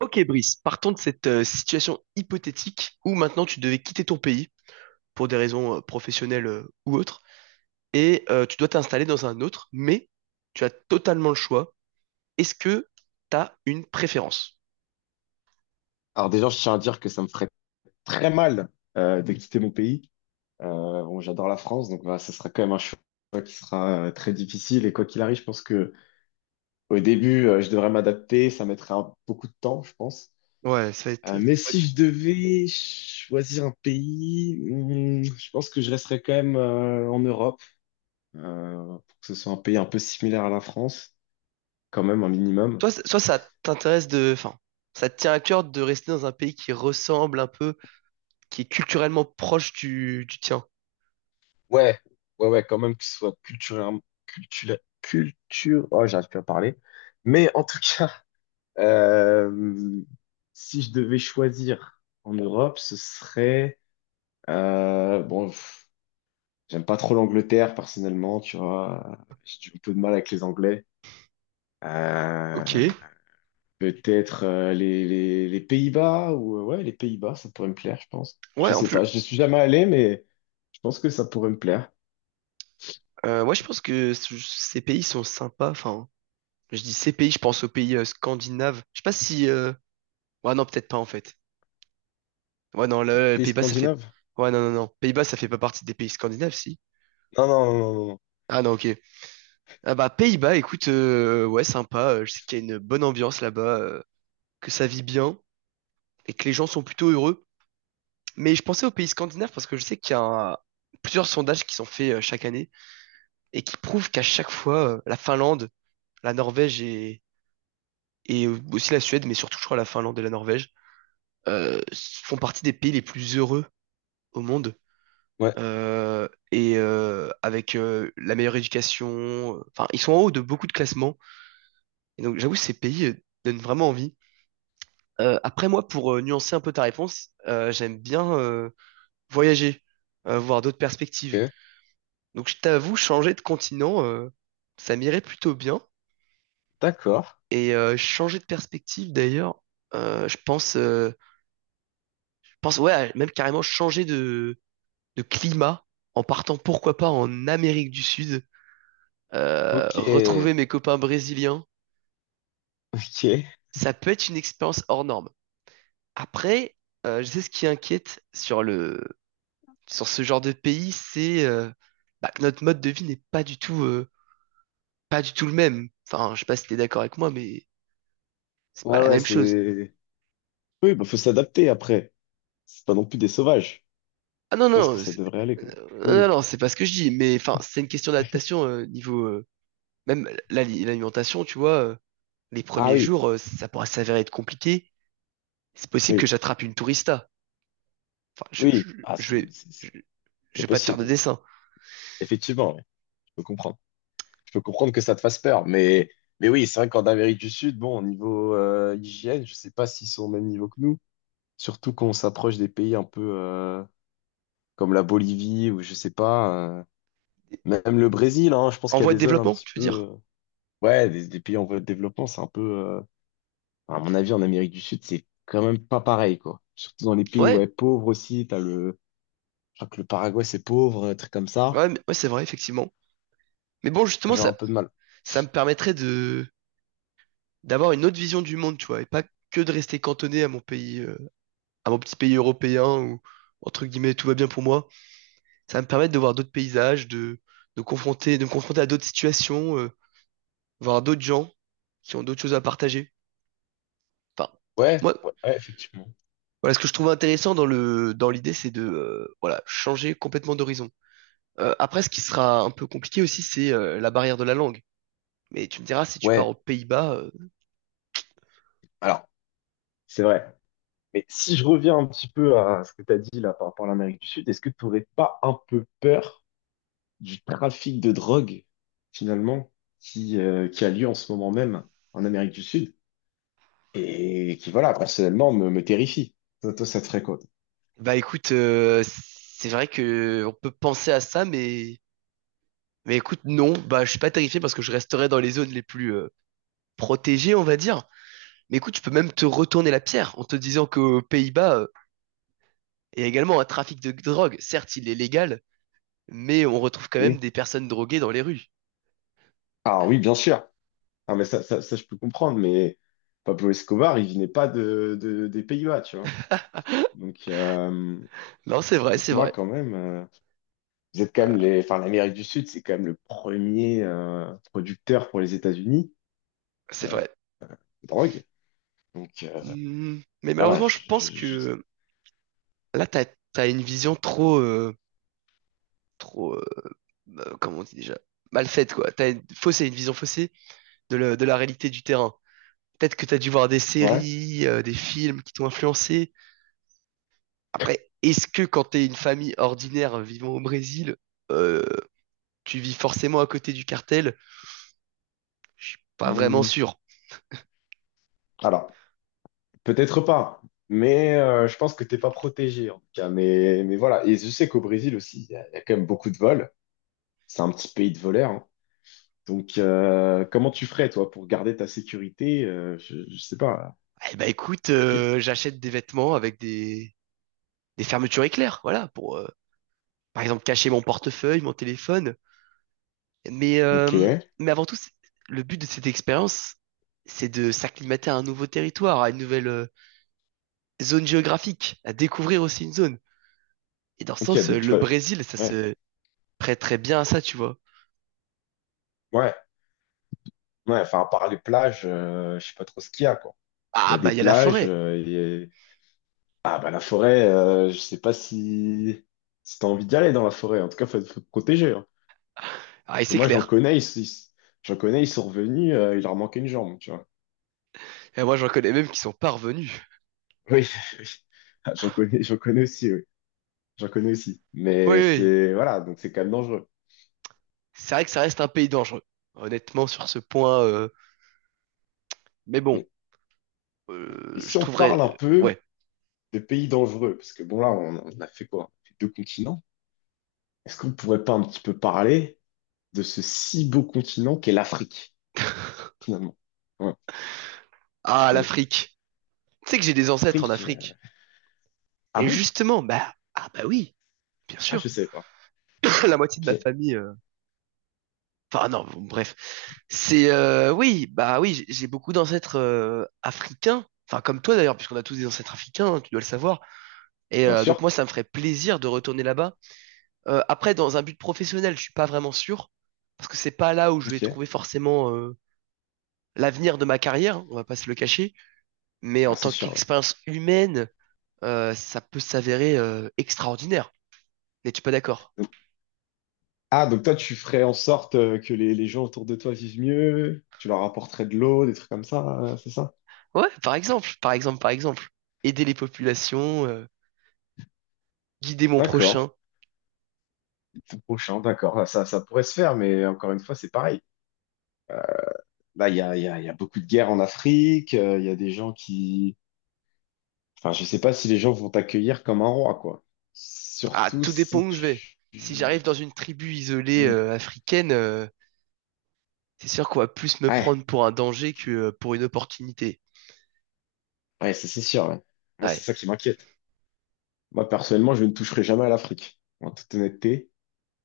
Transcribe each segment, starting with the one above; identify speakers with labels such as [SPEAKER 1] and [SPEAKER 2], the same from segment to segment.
[SPEAKER 1] Ok Brice, partons de cette situation hypothétique où maintenant tu devais quitter ton pays pour des raisons professionnelles ou autres et tu dois t'installer dans un autre, mais tu as totalement le choix. Est-ce que tu as une préférence?
[SPEAKER 2] Alors déjà, je tiens à dire que ça me ferait très mal de quitter mon pays. Euh, bon, j'adore la France, donc voilà, ça sera quand même un choix qui sera très difficile. Et quoi qu'il arrive, je pense que au début, je devrais m'adapter. Ça mettrait beaucoup de temps, je pense.
[SPEAKER 1] Ouais, ça va être...
[SPEAKER 2] Mais si je devais choisir un pays, hmm, je pense que je resterais quand même en Europe, pour que ce soit un pays un peu similaire à la France, quand même un minimum.
[SPEAKER 1] Soit ça t'intéresse de... Enfin, ça te tient à cœur de rester dans un pays qui ressemble un peu qui est culturellement proche du tien?
[SPEAKER 2] Ouais, ouais, ouais, quand même qu'il soit culturellement, culture, culture, oh, j'arrive plus à parler. Mais en tout cas, euh, si je devais choisir en Europe, ce serait, bon, pff, j'aime pas trop l'Angleterre personnellement, tu vois, un peu de mal avec les Anglais.
[SPEAKER 1] Ok.
[SPEAKER 2] Euh, Peut-être les Pays-Bas ou, ouais, les Pays-Bas, ça pourrait me plaire, je pense. Je
[SPEAKER 1] Ouais, en
[SPEAKER 2] sais pas,
[SPEAKER 1] plus,
[SPEAKER 2] je suis jamais allé, mais je pense que ça pourrait me plaire.
[SPEAKER 1] ouais, je pense que ces pays sont sympas. Enfin, je dis ces pays, je pense aux pays scandinaves. Je sais pas si. Ouais, non, peut-être pas en fait. Ouais, non, le
[SPEAKER 2] Pays
[SPEAKER 1] Pays-Bas, ça fait.
[SPEAKER 2] scandinave?
[SPEAKER 1] Ouais, non, non, non. Pays-Bas, ça fait pas partie des pays scandinaves, si.
[SPEAKER 2] Non, non, non, non, non, non.
[SPEAKER 1] Ah non, ok. Ah bah Pays-Bas, écoute, ouais, sympa. Je sais qu'il y a une bonne ambiance là-bas, que ça vit bien et que les gens sont plutôt heureux. Mais je pensais aux pays scandinaves parce que je sais qu'il y a plusieurs sondages qui sont faits chaque année et qui prouvent qu'à chaque fois, la Finlande, la Norvège et aussi la Suède, mais surtout je crois la Finlande et la Norvège, font partie des pays les plus heureux au monde.
[SPEAKER 2] Ouais.
[SPEAKER 1] Et avec la meilleure éducation, enfin ils sont en haut de beaucoup de classements. Et donc j'avoue ces pays donnent vraiment envie. Après moi, pour nuancer un peu ta réponse, j'aime bien voyager, voir d'autres perspectives.
[SPEAKER 2] Ok,
[SPEAKER 1] Donc je t'avoue, changer de continent, ça m'irait plutôt bien.
[SPEAKER 2] d'accord.
[SPEAKER 1] Et changer de perspective d'ailleurs, euh, je pense, euh, je pense ouais, même carrément changer de climat en partant pourquoi pas en Amérique du Sud,
[SPEAKER 2] Ok,
[SPEAKER 1] retrouver mes copains brésiliens,
[SPEAKER 2] ok.
[SPEAKER 1] ça peut être une expérience hors norme. Après, je sais ce qui inquiète sur le sur ce genre de pays, c'est bah, que notre mode de vie n'est pas du tout, pas du tout le même. Enfin, je sais pas si t'es d'accord avec moi, mais c'est pas
[SPEAKER 2] Ouais,
[SPEAKER 1] la
[SPEAKER 2] ouais,
[SPEAKER 1] même chose.
[SPEAKER 2] c'est. Oui, bah faut s'adapter après. C'est pas non plus des sauvages.
[SPEAKER 1] Ah non,
[SPEAKER 2] Je pense que
[SPEAKER 1] non,
[SPEAKER 2] ça devrait aller quand même. Oui,
[SPEAKER 1] non, non, c'est pas ce que je dis, mais enfin, c'est une question
[SPEAKER 2] oui.
[SPEAKER 1] d'adaptation niveau même l'alimentation, tu vois. Les
[SPEAKER 2] Ah
[SPEAKER 1] premiers
[SPEAKER 2] oui,
[SPEAKER 1] jours, ça pourra s'avérer être compliqué. C'est possible que
[SPEAKER 2] oui,
[SPEAKER 1] j'attrape une tourista. Enfin,
[SPEAKER 2] oui. Ah,
[SPEAKER 1] je vais, je, je
[SPEAKER 2] c'est
[SPEAKER 1] vais pas te faire de
[SPEAKER 2] possible, oui.
[SPEAKER 1] dessin.
[SPEAKER 2] Effectivement, oui. Je peux comprendre. Je peux comprendre que ça te fasse peur, mais oui, c'est vrai qu'en Amérique du Sud, bon, au niveau hygiène, je sais pas s'ils sont au même niveau que nous. Surtout quand on s'approche des pays un peu comme la Bolivie ou je sais pas, euh, même le Brésil. Hein, je pense
[SPEAKER 1] En
[SPEAKER 2] qu'il y a
[SPEAKER 1] voie de
[SPEAKER 2] des zones un
[SPEAKER 1] développement,
[SPEAKER 2] petit
[SPEAKER 1] tu veux
[SPEAKER 2] peu.
[SPEAKER 1] dire?
[SPEAKER 2] euh, Ouais, des pays en voie de développement, c'est un peu, enfin, à mon avis, en Amérique du Sud, c'est quand même pas pareil, quoi. Surtout dans les pays,
[SPEAKER 1] Ouais,
[SPEAKER 2] ouais, pauvres aussi, t'as le, je crois que le Paraguay, c'est pauvre, un truc comme ça.
[SPEAKER 1] ouais, ouais, c'est vrai, effectivement. Mais bon, justement,
[SPEAKER 2] J'ai un peu de mal.
[SPEAKER 1] ça me permettrait de d'avoir une autre vision du monde, tu vois, et pas que de rester cantonné à mon pays, à mon petit pays européen où, entre guillemets, tout va bien pour moi. Ça va me permettre de voir d'autres paysages, de confronter, de me confronter à d'autres situations, voir d'autres gens qui ont d'autres choses à partager. Enfin,
[SPEAKER 2] Ouais,
[SPEAKER 1] moi,
[SPEAKER 2] ouais, ouais, effectivement.
[SPEAKER 1] voilà, ce que je trouve intéressant dans le, dans l'idée, c'est de, voilà, changer complètement d'horizon. Après, ce qui sera un peu compliqué aussi, c'est la barrière de la langue. Mais tu me diras, si tu pars aux
[SPEAKER 2] Ouais,
[SPEAKER 1] Pays-Bas,
[SPEAKER 2] alors, c'est vrai. Mais si je reviens un petit peu à ce que t'as dit là par rapport à l'Amérique du Sud, est-ce que t'aurais pas un peu peur du trafic de drogue, finalement, qui a lieu en ce moment même en Amérique du Sud et qui, voilà, personnellement, me terrifie? Toi, toi, ça te ferait quoi?
[SPEAKER 1] bah écoute, c'est vrai que on peut penser à ça, mais écoute, non, bah, je suis pas terrifié parce que je resterai dans les zones les plus protégées, on va dire. Mais écoute, tu peux même te retourner la pierre en te disant qu'aux Pays-Bas, il y a également un trafic de drogue. Certes, il est légal, mais on retrouve quand même des personnes droguées dans les rues.
[SPEAKER 2] Ah oui, bien sûr. Ah, mais je peux comprendre, mais Pablo Escobar, il venait pas des Pays-Bas, tu vois. Donc, euh,
[SPEAKER 1] Non, c'est vrai,
[SPEAKER 2] donc
[SPEAKER 1] c'est
[SPEAKER 2] moi,
[SPEAKER 1] vrai,
[SPEAKER 2] quand même, vous êtes quand même les, enfin, l'Amérique du Sud, c'est quand même le premier producteur pour les États-Unis
[SPEAKER 1] c'est
[SPEAKER 2] euh,
[SPEAKER 1] vrai.
[SPEAKER 2] de drogue. Donc,
[SPEAKER 1] Hmm, mais
[SPEAKER 2] voilà.
[SPEAKER 1] malheureusement, je pense que là, t'as, t'as une vision trop, trop, comment on dit déjà, mal faite, quoi. T'as une faussée, une vision faussée de la réalité du terrain. Peut-être que t'as dû voir des
[SPEAKER 2] Ouais.
[SPEAKER 1] séries, des films qui t'ont influencé. Après, est-ce que quand t'es une famille ordinaire vivant au Brésil, euh, tu vis forcément à côté du cartel? Je suis pas vraiment
[SPEAKER 2] Hmm.
[SPEAKER 1] sûr.
[SPEAKER 2] Alors, peut-être pas, mais je pense que t'es pas protégé, en tout cas. Mais voilà. Et je sais qu'au Brésil aussi, il y a quand même beaucoup de vols. C'est un petit pays de voleurs, hein. Donc, comment tu ferais, toi, pour garder ta sécurité? Je sais pas.
[SPEAKER 1] Eh ben écoute,
[SPEAKER 2] Appliquer.
[SPEAKER 1] j'achète des vêtements avec des fermetures éclairs, voilà, pour par exemple cacher mon portefeuille, mon téléphone. Mais,
[SPEAKER 2] Ok.
[SPEAKER 1] euh, mais avant tout, le but de cette expérience, c'est de s'acclimater à un nouveau territoire, à une nouvelle zone géographique, à découvrir aussi une zone. Et dans ce
[SPEAKER 2] Ok,
[SPEAKER 1] sens,
[SPEAKER 2] donc tu
[SPEAKER 1] le
[SPEAKER 2] vas.
[SPEAKER 1] Brésil, ça
[SPEAKER 2] Ouais,
[SPEAKER 1] se prête très bien à ça, tu vois.
[SPEAKER 2] ouais, ouais. Enfin, à part les plages, je sais pas trop ce qu'il y a, quoi. Il y
[SPEAKER 1] Ah
[SPEAKER 2] a
[SPEAKER 1] bah
[SPEAKER 2] des
[SPEAKER 1] il y a la
[SPEAKER 2] plages,
[SPEAKER 1] forêt.
[SPEAKER 2] ah, bah, la forêt, je sais pas si, si t'as envie d'y aller dans la forêt. En tout cas, faut te protéger, hein.
[SPEAKER 1] Ah et
[SPEAKER 2] Parce que
[SPEAKER 1] c'est
[SPEAKER 2] moi,
[SPEAKER 1] clair.
[SPEAKER 2] j'en connais, ils sont revenus, il leur manquait une jambe, tu vois.
[SPEAKER 1] Et moi, j'en connais même qui sont pas revenus.
[SPEAKER 2] Oui, oui. Ah, j'en connais aussi, oui. J'en connais aussi.
[SPEAKER 1] Oui,
[SPEAKER 2] Mais
[SPEAKER 1] oui.
[SPEAKER 2] c'est, voilà, donc c'est quand même dangereux.
[SPEAKER 1] C'est vrai que ça reste un pays dangereux. Honnêtement, sur ce point, mais bon,
[SPEAKER 2] Et si
[SPEAKER 1] je
[SPEAKER 2] on
[SPEAKER 1] trouverais,
[SPEAKER 2] parle un peu
[SPEAKER 1] ouais.
[SPEAKER 2] de pays dangereux, parce que bon là, on a fait quoi? On a fait deux continents. Est-ce qu'on pourrait pas un petit peu parler de ce si beau continent qu'est l'Afrique, finalement? Ouais. Parce
[SPEAKER 1] Ah,
[SPEAKER 2] que
[SPEAKER 1] l'Afrique. Tu sais que j'ai des ancêtres en
[SPEAKER 2] l'Afrique... euh,
[SPEAKER 1] Afrique.
[SPEAKER 2] ah
[SPEAKER 1] Et
[SPEAKER 2] bon?
[SPEAKER 1] justement, bah, ah bah oui, bien
[SPEAKER 2] Ah, je
[SPEAKER 1] sûr.
[SPEAKER 2] savais pas.
[SPEAKER 1] La moitié de ma
[SPEAKER 2] Ok.
[SPEAKER 1] famille, enfin non, bon, bref. C'est,
[SPEAKER 2] Ok.
[SPEAKER 1] oui, bah oui, j'ai beaucoup d'ancêtres africains. Enfin, comme toi d'ailleurs, puisqu'on a tous des ancêtres africains, hein, tu dois le savoir. Et
[SPEAKER 2] Bien
[SPEAKER 1] donc
[SPEAKER 2] sûr.
[SPEAKER 1] moi, ça me ferait plaisir de retourner là-bas. Après, dans un but professionnel, je suis pas vraiment sûr, parce que c'est pas là où je vais
[SPEAKER 2] Ok.
[SPEAKER 1] trouver forcément l'avenir de ma carrière, hein, on va pas se le cacher. Mais
[SPEAKER 2] Ah,
[SPEAKER 1] en
[SPEAKER 2] c'est
[SPEAKER 1] tant
[SPEAKER 2] sûr, ouais.
[SPEAKER 1] qu'expérience humaine, ça peut s'avérer extraordinaire. N'es-tu pas d'accord?
[SPEAKER 2] Donc- ah, donc toi, tu ferais en sorte que les gens autour de toi vivent mieux, tu leur apporterais de l'eau, des trucs comme ça, c'est ça?
[SPEAKER 1] Ouais, par exemple, par exemple, par exemple. Aider les populations, guider mon
[SPEAKER 2] D'accord.
[SPEAKER 1] prochain.
[SPEAKER 2] C'est prochain, d'accord. Ah, ça pourrait se faire, mais encore une fois, c'est pareil. Bah, il y a beaucoup de guerres en Afrique, il y a des gens qui... Enfin, je sais pas si les gens vont t'accueillir comme un roi, quoi.
[SPEAKER 1] Ah,
[SPEAKER 2] Surtout
[SPEAKER 1] tout dépend
[SPEAKER 2] si
[SPEAKER 1] où je vais. Si j'arrive dans une tribu isolée
[SPEAKER 2] ouais,
[SPEAKER 1] africaine, c'est sûr qu'on va plus me
[SPEAKER 2] ouais,
[SPEAKER 1] prendre pour un danger que pour une opportunité.
[SPEAKER 2] ouais, ça c'est sûr, ouais. Moi, c'est
[SPEAKER 1] Ouais,
[SPEAKER 2] ça qui m'inquiète. Moi, personnellement, je ne toucherai jamais à l'Afrique, en toute honnêteté.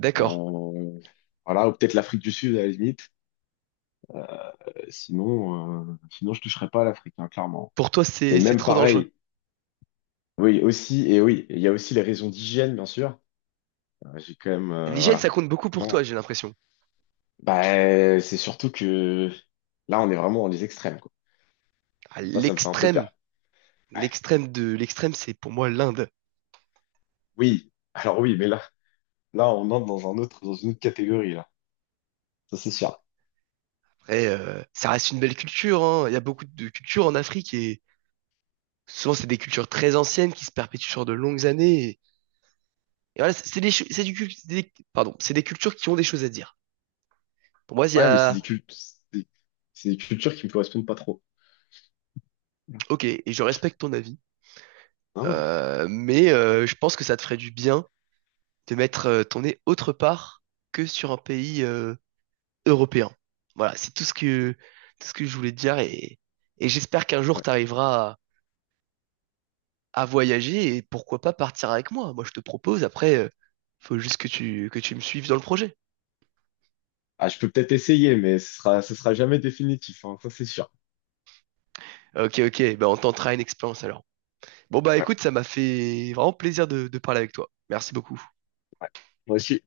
[SPEAKER 1] d'accord.
[SPEAKER 2] Euh, voilà, ou peut-être l'Afrique du Sud, à la limite. Euh, sinon, je toucherai pas à l'Afrique, hein, clairement.
[SPEAKER 1] Pour toi,
[SPEAKER 2] Et
[SPEAKER 1] c'est
[SPEAKER 2] même
[SPEAKER 1] trop dangereux.
[SPEAKER 2] pareil, oui, aussi, et oui, il y a aussi les raisons d'hygiène, bien sûr. J'ai quand même,
[SPEAKER 1] L'hygiène, ça
[SPEAKER 2] voilà.
[SPEAKER 1] compte beaucoup pour toi, j'ai l'impression.
[SPEAKER 2] Bah, c'est surtout que là, on est vraiment dans les extrêmes, quoi.
[SPEAKER 1] À
[SPEAKER 2] Moi, ça me fait un peu
[SPEAKER 1] l'extrême,
[SPEAKER 2] peur. Ouais.
[SPEAKER 1] l'extrême de l'extrême, c'est pour moi l'Inde.
[SPEAKER 2] Oui, alors oui, mais là, là, on entre dans un autre, dans une autre catégorie, là. Ça, c'est sûr.
[SPEAKER 1] Après, ça reste une belle culture, hein. Il y a beaucoup de cultures en Afrique et souvent c'est des cultures très anciennes qui se perpétuent sur de longues années. Et voilà, c'est des, pardon, c'est des cultures qui ont des choses à dire. Pour moi, il y
[SPEAKER 2] Ouais, mais c'est
[SPEAKER 1] a,
[SPEAKER 2] des cultes, c'est des cultures qui me correspondent pas trop. Non,
[SPEAKER 1] ok, et je respecte ton avis,
[SPEAKER 2] non, mais
[SPEAKER 1] mais je pense que ça te ferait du bien de mettre ton nez autre part que sur un pays européen. Voilà, c'est tout ce que je voulais te dire et j'espère qu'un jour
[SPEAKER 2] ouais.
[SPEAKER 1] tu arriveras à voyager et pourquoi pas partir avec moi. Moi, je te propose, après, faut juste que tu me suives dans le projet.
[SPEAKER 2] Ah, je peux peut-être essayer, mais ce sera jamais définitif, hein, ça, c'est sûr.
[SPEAKER 1] Ok, ok, bah on tentera une expérience alors. Bon, bah
[SPEAKER 2] Ouais,
[SPEAKER 1] écoute, ça m'a fait vraiment plaisir de parler avec toi. Merci beaucoup.
[SPEAKER 2] ouais. Moi aussi,